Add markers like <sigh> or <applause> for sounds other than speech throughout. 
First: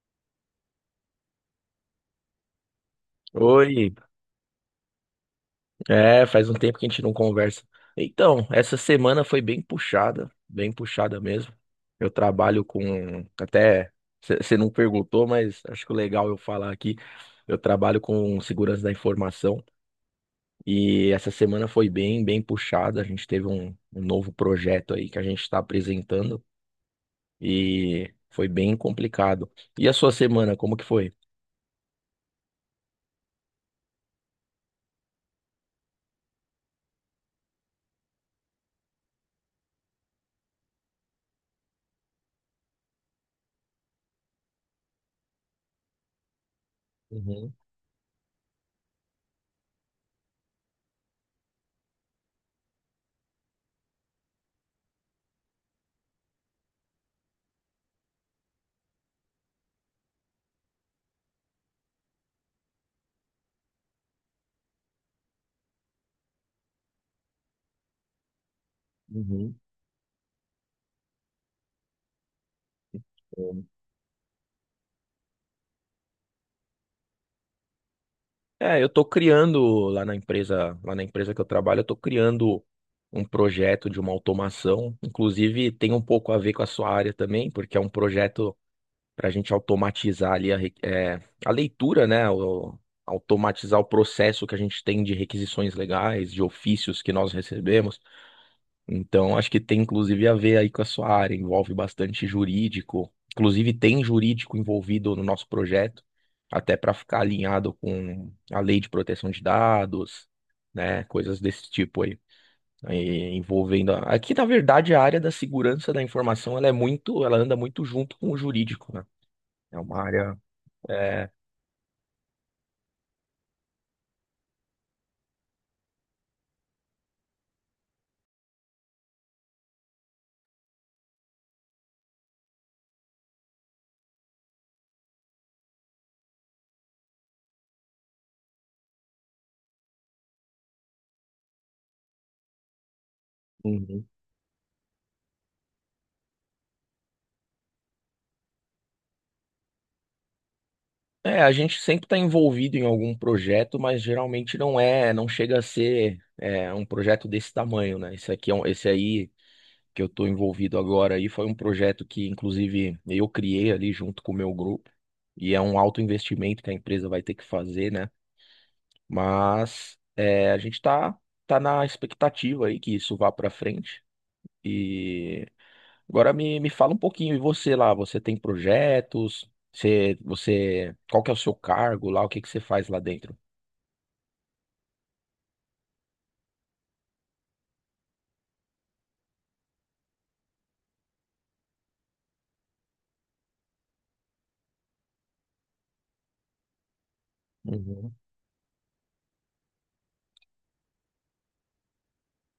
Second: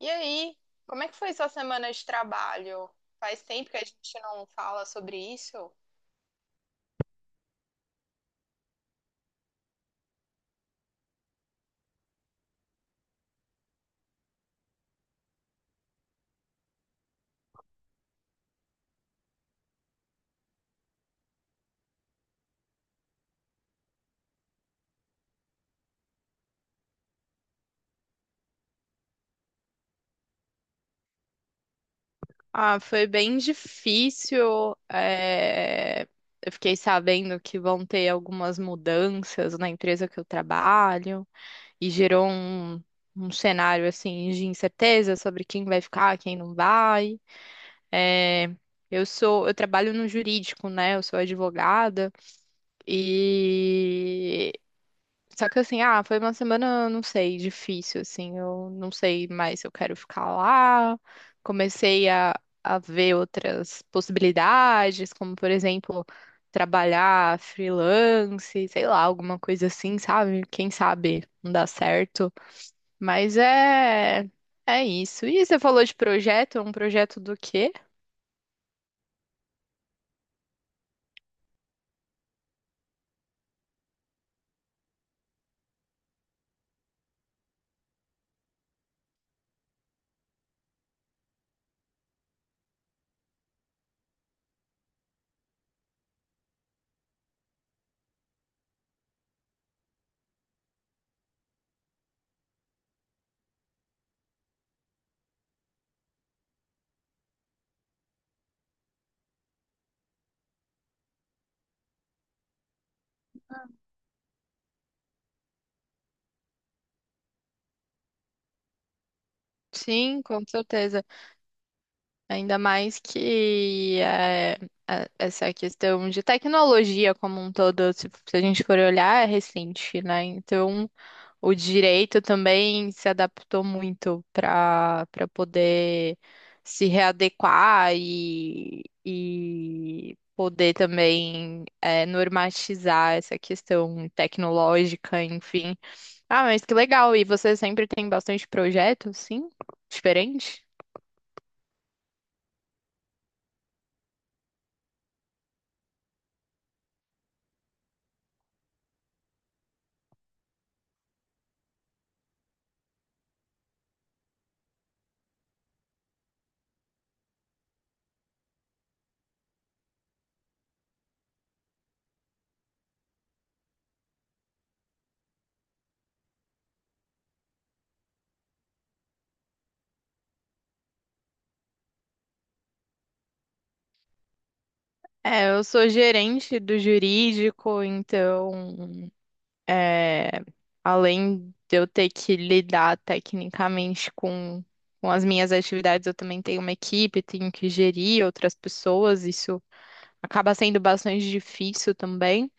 E aí, como é que foi sua semana de trabalho? Faz tempo que a Oi, gente não fala sobre isso. Faz um tempo que a gente não conversa. Então, essa semana foi bem puxada mesmo. Eu trabalho com, até, você não perguntou, mas acho que o legal eu falar aqui, eu trabalho com segurança da informação e essa semana foi bem, bem puxada. A gente teve um novo projeto aí que a gente está apresentando e foi bem complicado. E a sua semana, como que foi? Ah, foi bem difícil. Eu fiquei sabendo que vão ter algumas mudanças na empresa que eu trabalho e gerou um cenário assim de incerteza sobre quem vai ficar, quem não vai. Uhum, É, eu trabalho no jurídico, né? Eu sou advogada e só que assim, ah, foi uma semana, não sei, difícil, assim, eu não sei mais se eu quero ficar lá. Comecei a, a ver outras possibilidades, como por exemplo, trabalhar freelance, sei lá, alguma coisa assim, sabe? Quem sabe não dá certo. Mas uhum. é, é isso. E você falou de projeto, é um projeto do quê? É, eu tô criando lá na empresa que eu trabalho, eu tô criando um projeto de uma automação, inclusive tem um pouco a ver com a sua área também, porque é um projeto para a gente automatizar ali a, a leitura, né? Automatizar o processo que a gente tem de requisições legais, de ofícios que nós recebemos. Então, acho que tem inclusive a ver aí com a sua área, envolve bastante jurídico. Inclusive, tem jurídico envolvido no nosso projeto, até para ficar alinhado com a lei de proteção de dados, né? Coisas desse tipo aí. Aí, envolvendo. Aqui, na verdade, a área da segurança da informação, ela é muito, ela anda muito junto com o jurídico, né? É uma Sim, área. com certeza. é, Ainda mais que essa questão de tecnologia como um todo, se a gente for olhar, é recente, né? Então, o direito também se adaptou muito para poder se readequar e poder também normatizar essa um, questão tecnológica, enfim. Ah, mas que legal! E você sempre tem bastante projeto, sim? Diferente? É, a gente sempre está envolvido em algum projeto, mas geralmente não é, não chega a ser um projeto desse tamanho, né? Esse aqui é esse aí que eu estou envolvido agora aí foi um projeto que, inclusive, eu criei ali junto com o meu grupo e é um alto investimento que a empresa vai ter que fazer, né? Mas é, a gente está tá tá na expectativa aí que isso vá para frente e agora me fala um pouquinho, e você lá, você tem projetos? Você, qual que é o seu cargo lá? O que que você faz lá dentro? É, eu sou gerente do jurídico, então, é, além de eu ter que lidar tecnicamente com as minhas atividades, eu também tenho uma equipe, tenho que Uhum. gerir outras pessoas, isso acaba sendo bastante difícil também.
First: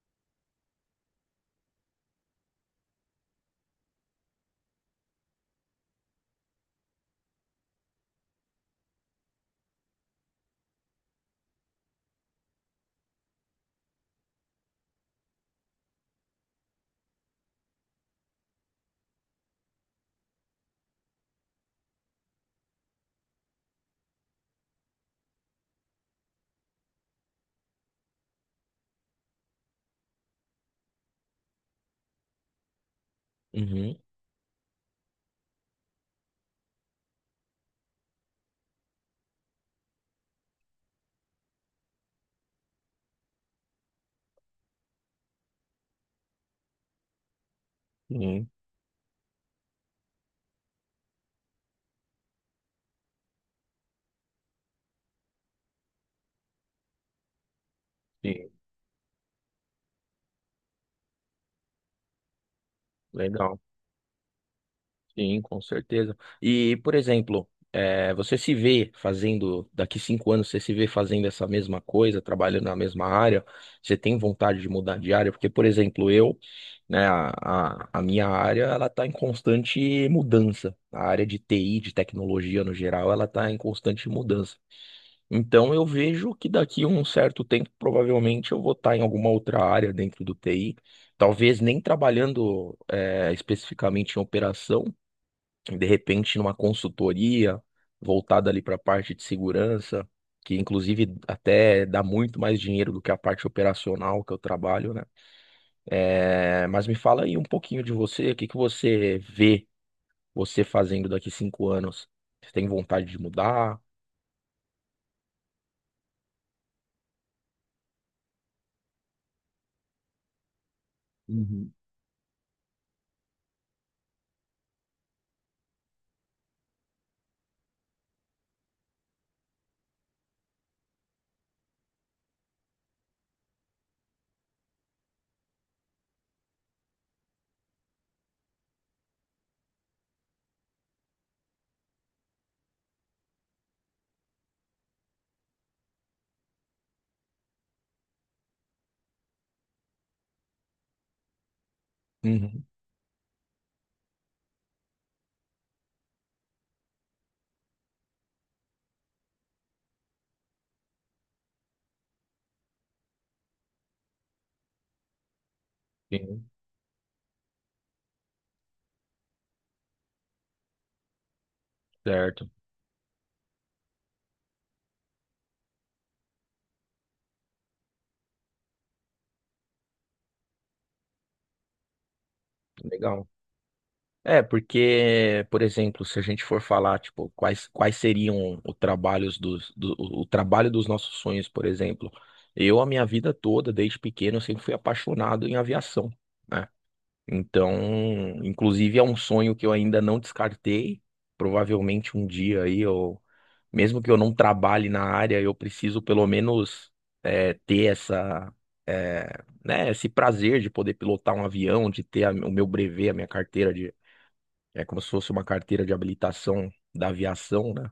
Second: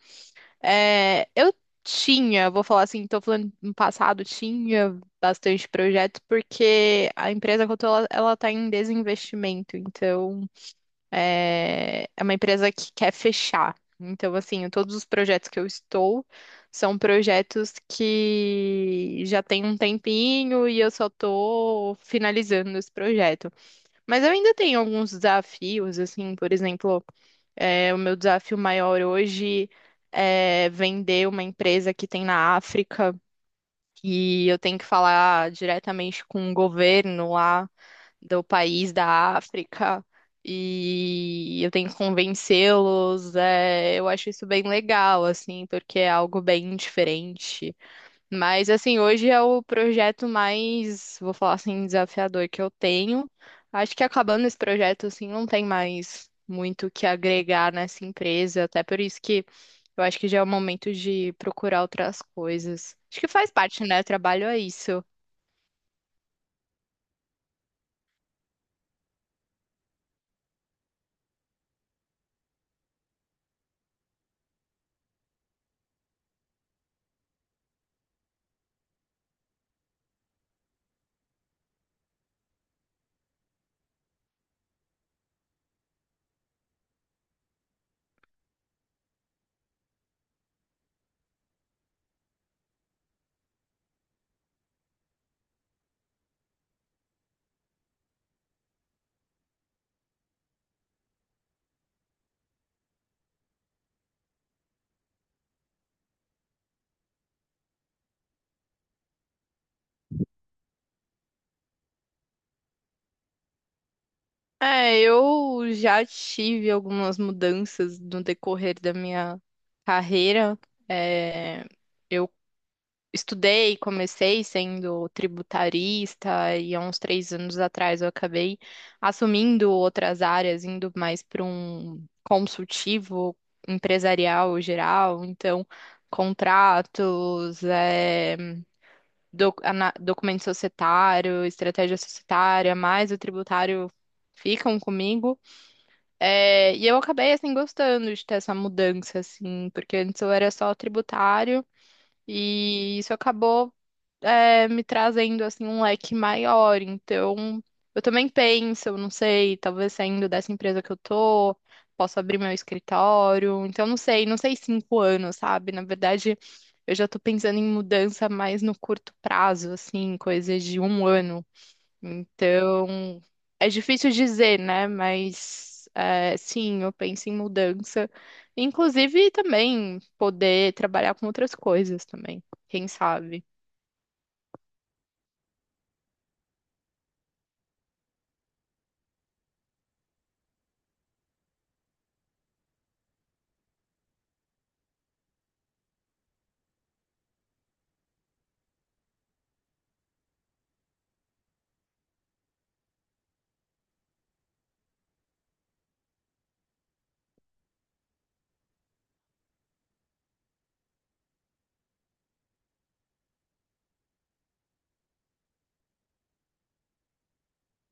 É, eu tinha, vou falar assim, tô falando no passado, tinha bastante projetos, porque a empresa que eu tô, ela tá em desinvestimento, então. É, é uma empresa que quer fechar. Então, assim, todos os projetos que eu estou são projetos que já tem um tempinho e eu só estou finalizando esse projeto. Mas eu ainda tenho alguns desafios, assim, por exemplo, o meu desafio maior hoje é vender uma empresa que tem na África Uhum. e eu tenho que falar diretamente com o governo lá do país da África e eu tenho que convencê-los. Eu acho isso bem legal, assim, porque é algo bem diferente. Sim, Mas, assim, hoje é o projeto mais, vou falar assim, desafiador que eu tenho. Acho que acabando esse projeto, assim, não tem mais muito o que agregar nessa sim. empresa, até por isso que eu acho que já é o momento de procurar outras coisas. Acho que faz Legal. parte, né? Trabalho é isso. Sim, com certeza. E, por exemplo, você se vê fazendo, daqui cinco anos, você se vê fazendo essa mesma coisa, trabalhando na mesma área, você tem vontade de mudar de área? Porque, por exemplo, eu, né, a minha área, ela está em constante mudança. A área de TI, de tecnologia no geral, ela está em constante mudança. Então, eu vejo que daqui a um certo tempo, provavelmente, eu vou estar em alguma outra área dentro do TI. Talvez nem trabalhando especificamente em operação, de repente numa consultoria voltada ali para a parte de segurança, que inclusive até dá muito mais dinheiro do que a parte operacional que eu trabalho, né? É, mas me fala aí um pouquinho de você, o que que você vê você fazendo daqui cinco anos? Você tem vontade de mudar? É, eu já tive algumas mudanças no decorrer da minha carreira. É, Uhum. eu estudei, comecei sendo tributarista e há uns três anos atrás eu acabei assumindo outras áreas, indo mais para um consultivo empresarial geral, então contratos, documento societário, estratégia societária, mais o tributário ficam comigo. É, e eu acabei, assim, gostando de ter essa mudança, assim, porque antes eu era só tributário Uhum. e isso acabou, me trazendo, assim, um leque maior. Então, eu também penso, eu não sei, talvez saindo dessa empresa que eu tô, posso abrir meu escritório. Então, não sei, não sei cinco anos, sabe? Na verdade, Sim, eu já tô pensando em mudança mais no curto prazo, assim, coisas de um ano. certo. Então, é difícil dizer, né? Mas é, sim, eu penso em mudança. Inclusive também poder trabalhar com outras coisas também, quem Legal. sabe. É, porque, por exemplo, se a gente for falar, tipo, quais, seriam os trabalhos dos, do, o trabalho dos nossos sonhos, por exemplo, eu, a minha vida toda, desde pequeno, eu sempre fui apaixonado em aviação, né? Então, inclusive, é um sonho que eu ainda não descartei. Provavelmente um dia aí, eu, mesmo que eu não trabalhe na área, eu preciso pelo menos ter essa, esse prazer de poder pilotar um avião, de ter o meu brevet, a minha carteira é como se fosse uma carteira de habilitação da aviação, né?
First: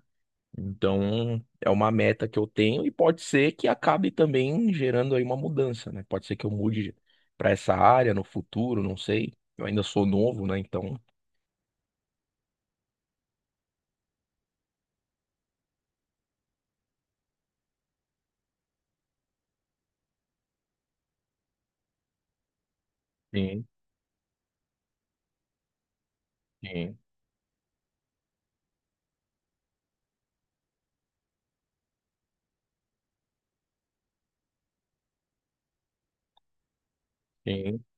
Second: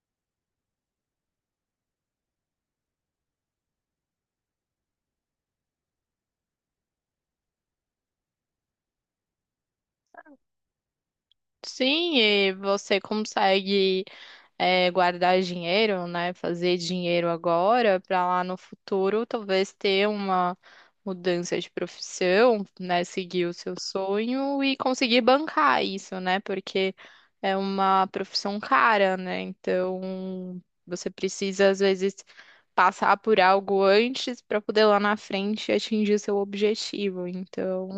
Então, é uma meta que eu tenho e pode ser que acabe também gerando aí uma mudança, né? Pode ser que eu mude para essa área no futuro, não sei. Eu ainda sou novo, né? Então, Sim, e você consegue. Guardar dinheiro, né? Fazer dinheiro agora para lá no futuro talvez ter uma mudança de profissão, né? Seguir o sim, seu sonho e conseguir bancar isso, né? Porque sim, é uma profissão cara, né? Então você precisa às vezes passar por algo antes para poder lá na frente atingir seu objetivo. sim, Então,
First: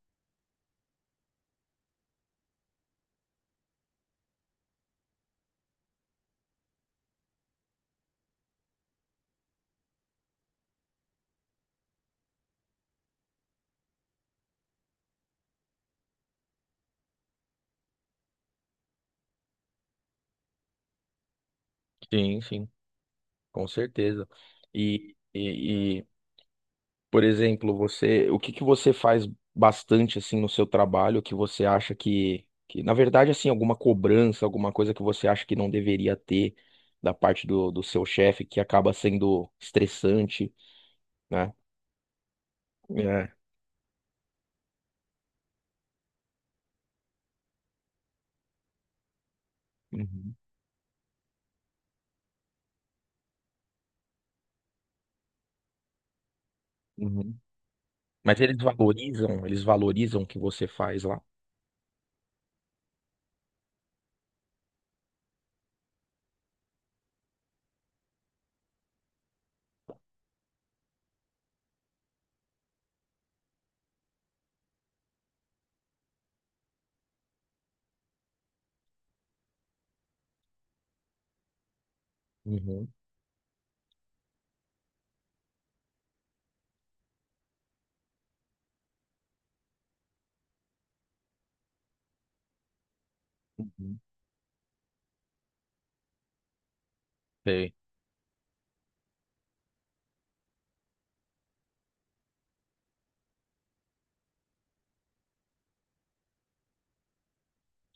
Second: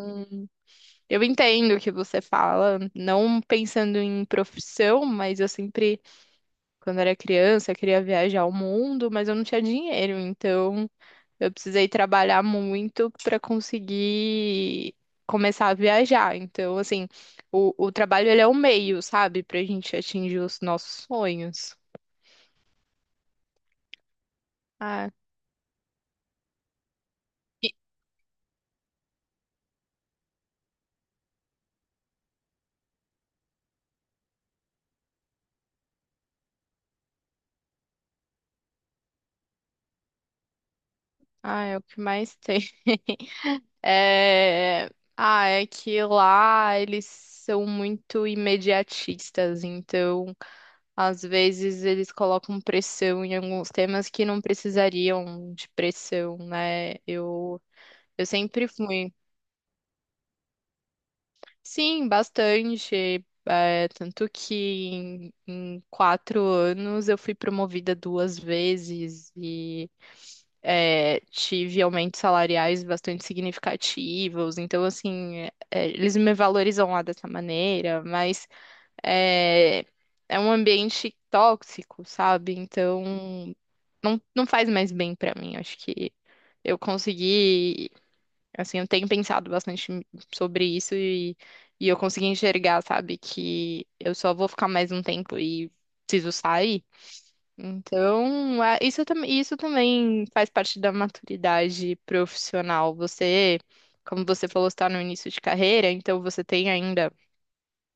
eu entendo o que você fala, não pensando em profissão, mas eu sempre quando eu era criança, eu queria viajar ao mundo, mas eu não tinha dinheiro, então eu precisei trabalhar muito para conseguir começar a viajar. Então, assim, o trabalho ele é o meio, sabe, pra gente atingir os nossos sonhos. sim, sim, com certeza. Ah, E, e, Por exemplo, você, o que que você faz bastante assim no seu trabalho que você acha que na verdade assim, alguma cobrança, alguma coisa que você acha que não deveria ter da parte do seu chefe que acaba sendo estressante, né? ah, é o que mais tem. <laughs> É. É, ah, é que lá eles são muito imediatistas, então Uhum, às vezes eles colocam pressão em alguns temas que não precisariam de pressão, né? uhum. Eu Mas sempre fui. Eles valorizam o que você faz lá. Sim, bastante. Tanto que em quatro anos eu fui promovida duas vezes e tive aumentos salariais bastante significativos. Então, assim, eles me valorizam lá dessa maneira, mas é, é um ambiente tóxico, sabe? Uhum, Então não, não faz mais bem pra mim. Acho que eu consegui, assim, eu tenho pensado bastante sobre isso e eu consegui enxergar, sabe, que uhum. eu só vou ficar mais um tempo e preciso sair. Sei. Então, isso, isso também faz parte da maturidade profissional. Você, como você falou, está no início de carreira, então você tem ainda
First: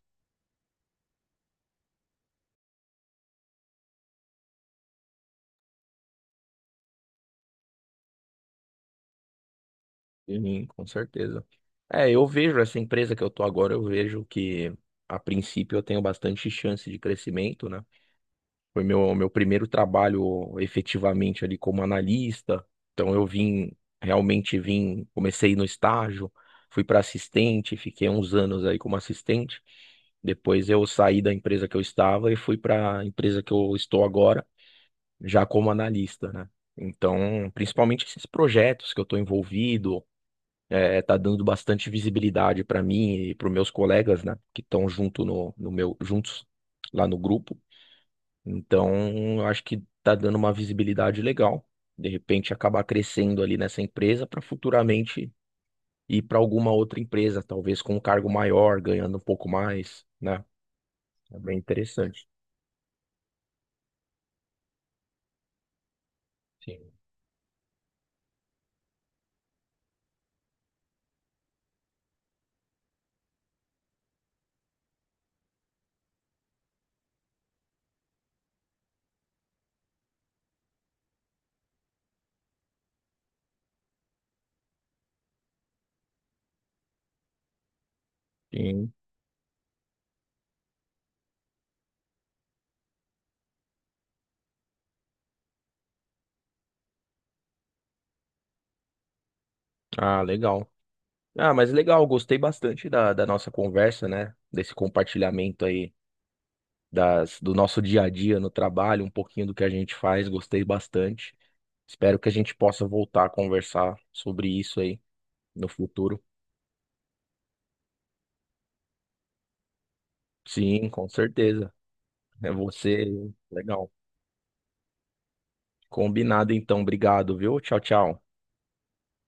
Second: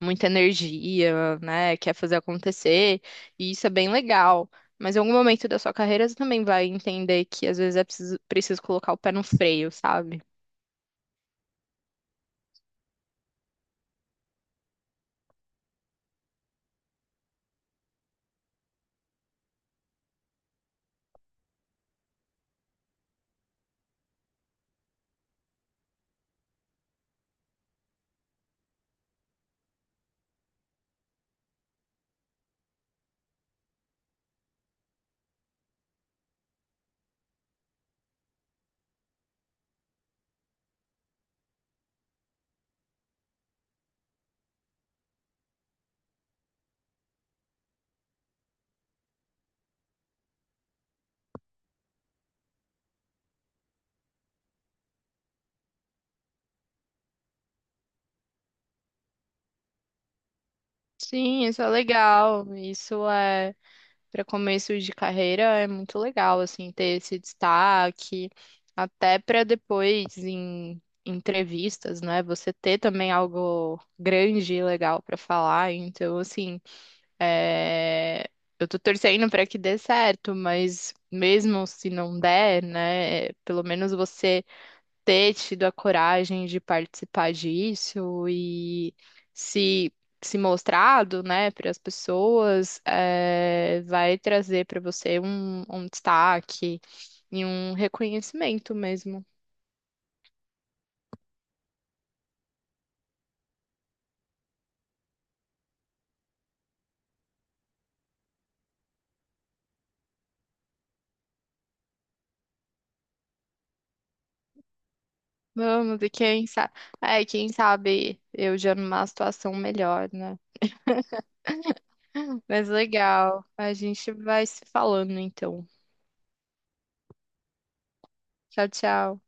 muita energia, né? Quer fazer acontecer, e isso é bem legal. Mas em algum momento da sua carreira você também vai entender que às vezes é preciso colocar o pé no freio, sabe? Sim, com certeza. É, eu vejo essa empresa que eu tô agora, eu vejo que a princípio eu tenho bastante chance de crescimento, né? Foi meu primeiro trabalho efetivamente ali como analista. Então eu vim, realmente vim, comecei no estágio, fui para assistente, fiquei uns anos aí como assistente. Depois eu saí da empresa que eu estava e fui para a empresa que eu estou agora, já como analista, né? Então, principalmente esses projetos que eu estou envolvido, tá dando bastante visibilidade para mim e para os meus colegas, né, que estão junto no meu, juntos lá no grupo. Então, eu acho que tá dando uma visibilidade legal. De repente, acabar crescendo ali nessa empresa para futuramente ir para alguma outra empresa, talvez com um cargo maior, ganhando um pouco mais, né? É Sim, bem isso é interessante. legal. Isso é para começo de carreira, é muito legal assim Sim. ter esse destaque, até para depois em entrevistas, né? Você ter também algo grande e legal para falar. Então, assim, é, eu tô torcendo pra que dê certo, mas mesmo se não der, né, pelo menos você ter tido a coragem de participar disso Sim. e se se mostrado, né, para as pessoas, é, vai trazer pra você um destaque e um reconhecimento mesmo. Ah, legal. Ah, mas legal, gostei bastante da, da nossa conversa, né? Desse compartilhamento aí das, do nosso dia a dia no trabalho, um pouquinho do que a gente faz, gostei bastante. Espero que a gente possa voltar a conversar sobre isso aí no Vamos, e futuro. quem sabe, é, quem sabe eu já numa situação melhor, né? Sim, com certeza. É Mas você. legal. A Legal. gente vai se falando então. Combinado então. Obrigado, viu? Tchau, tchau. Tchau, tchau.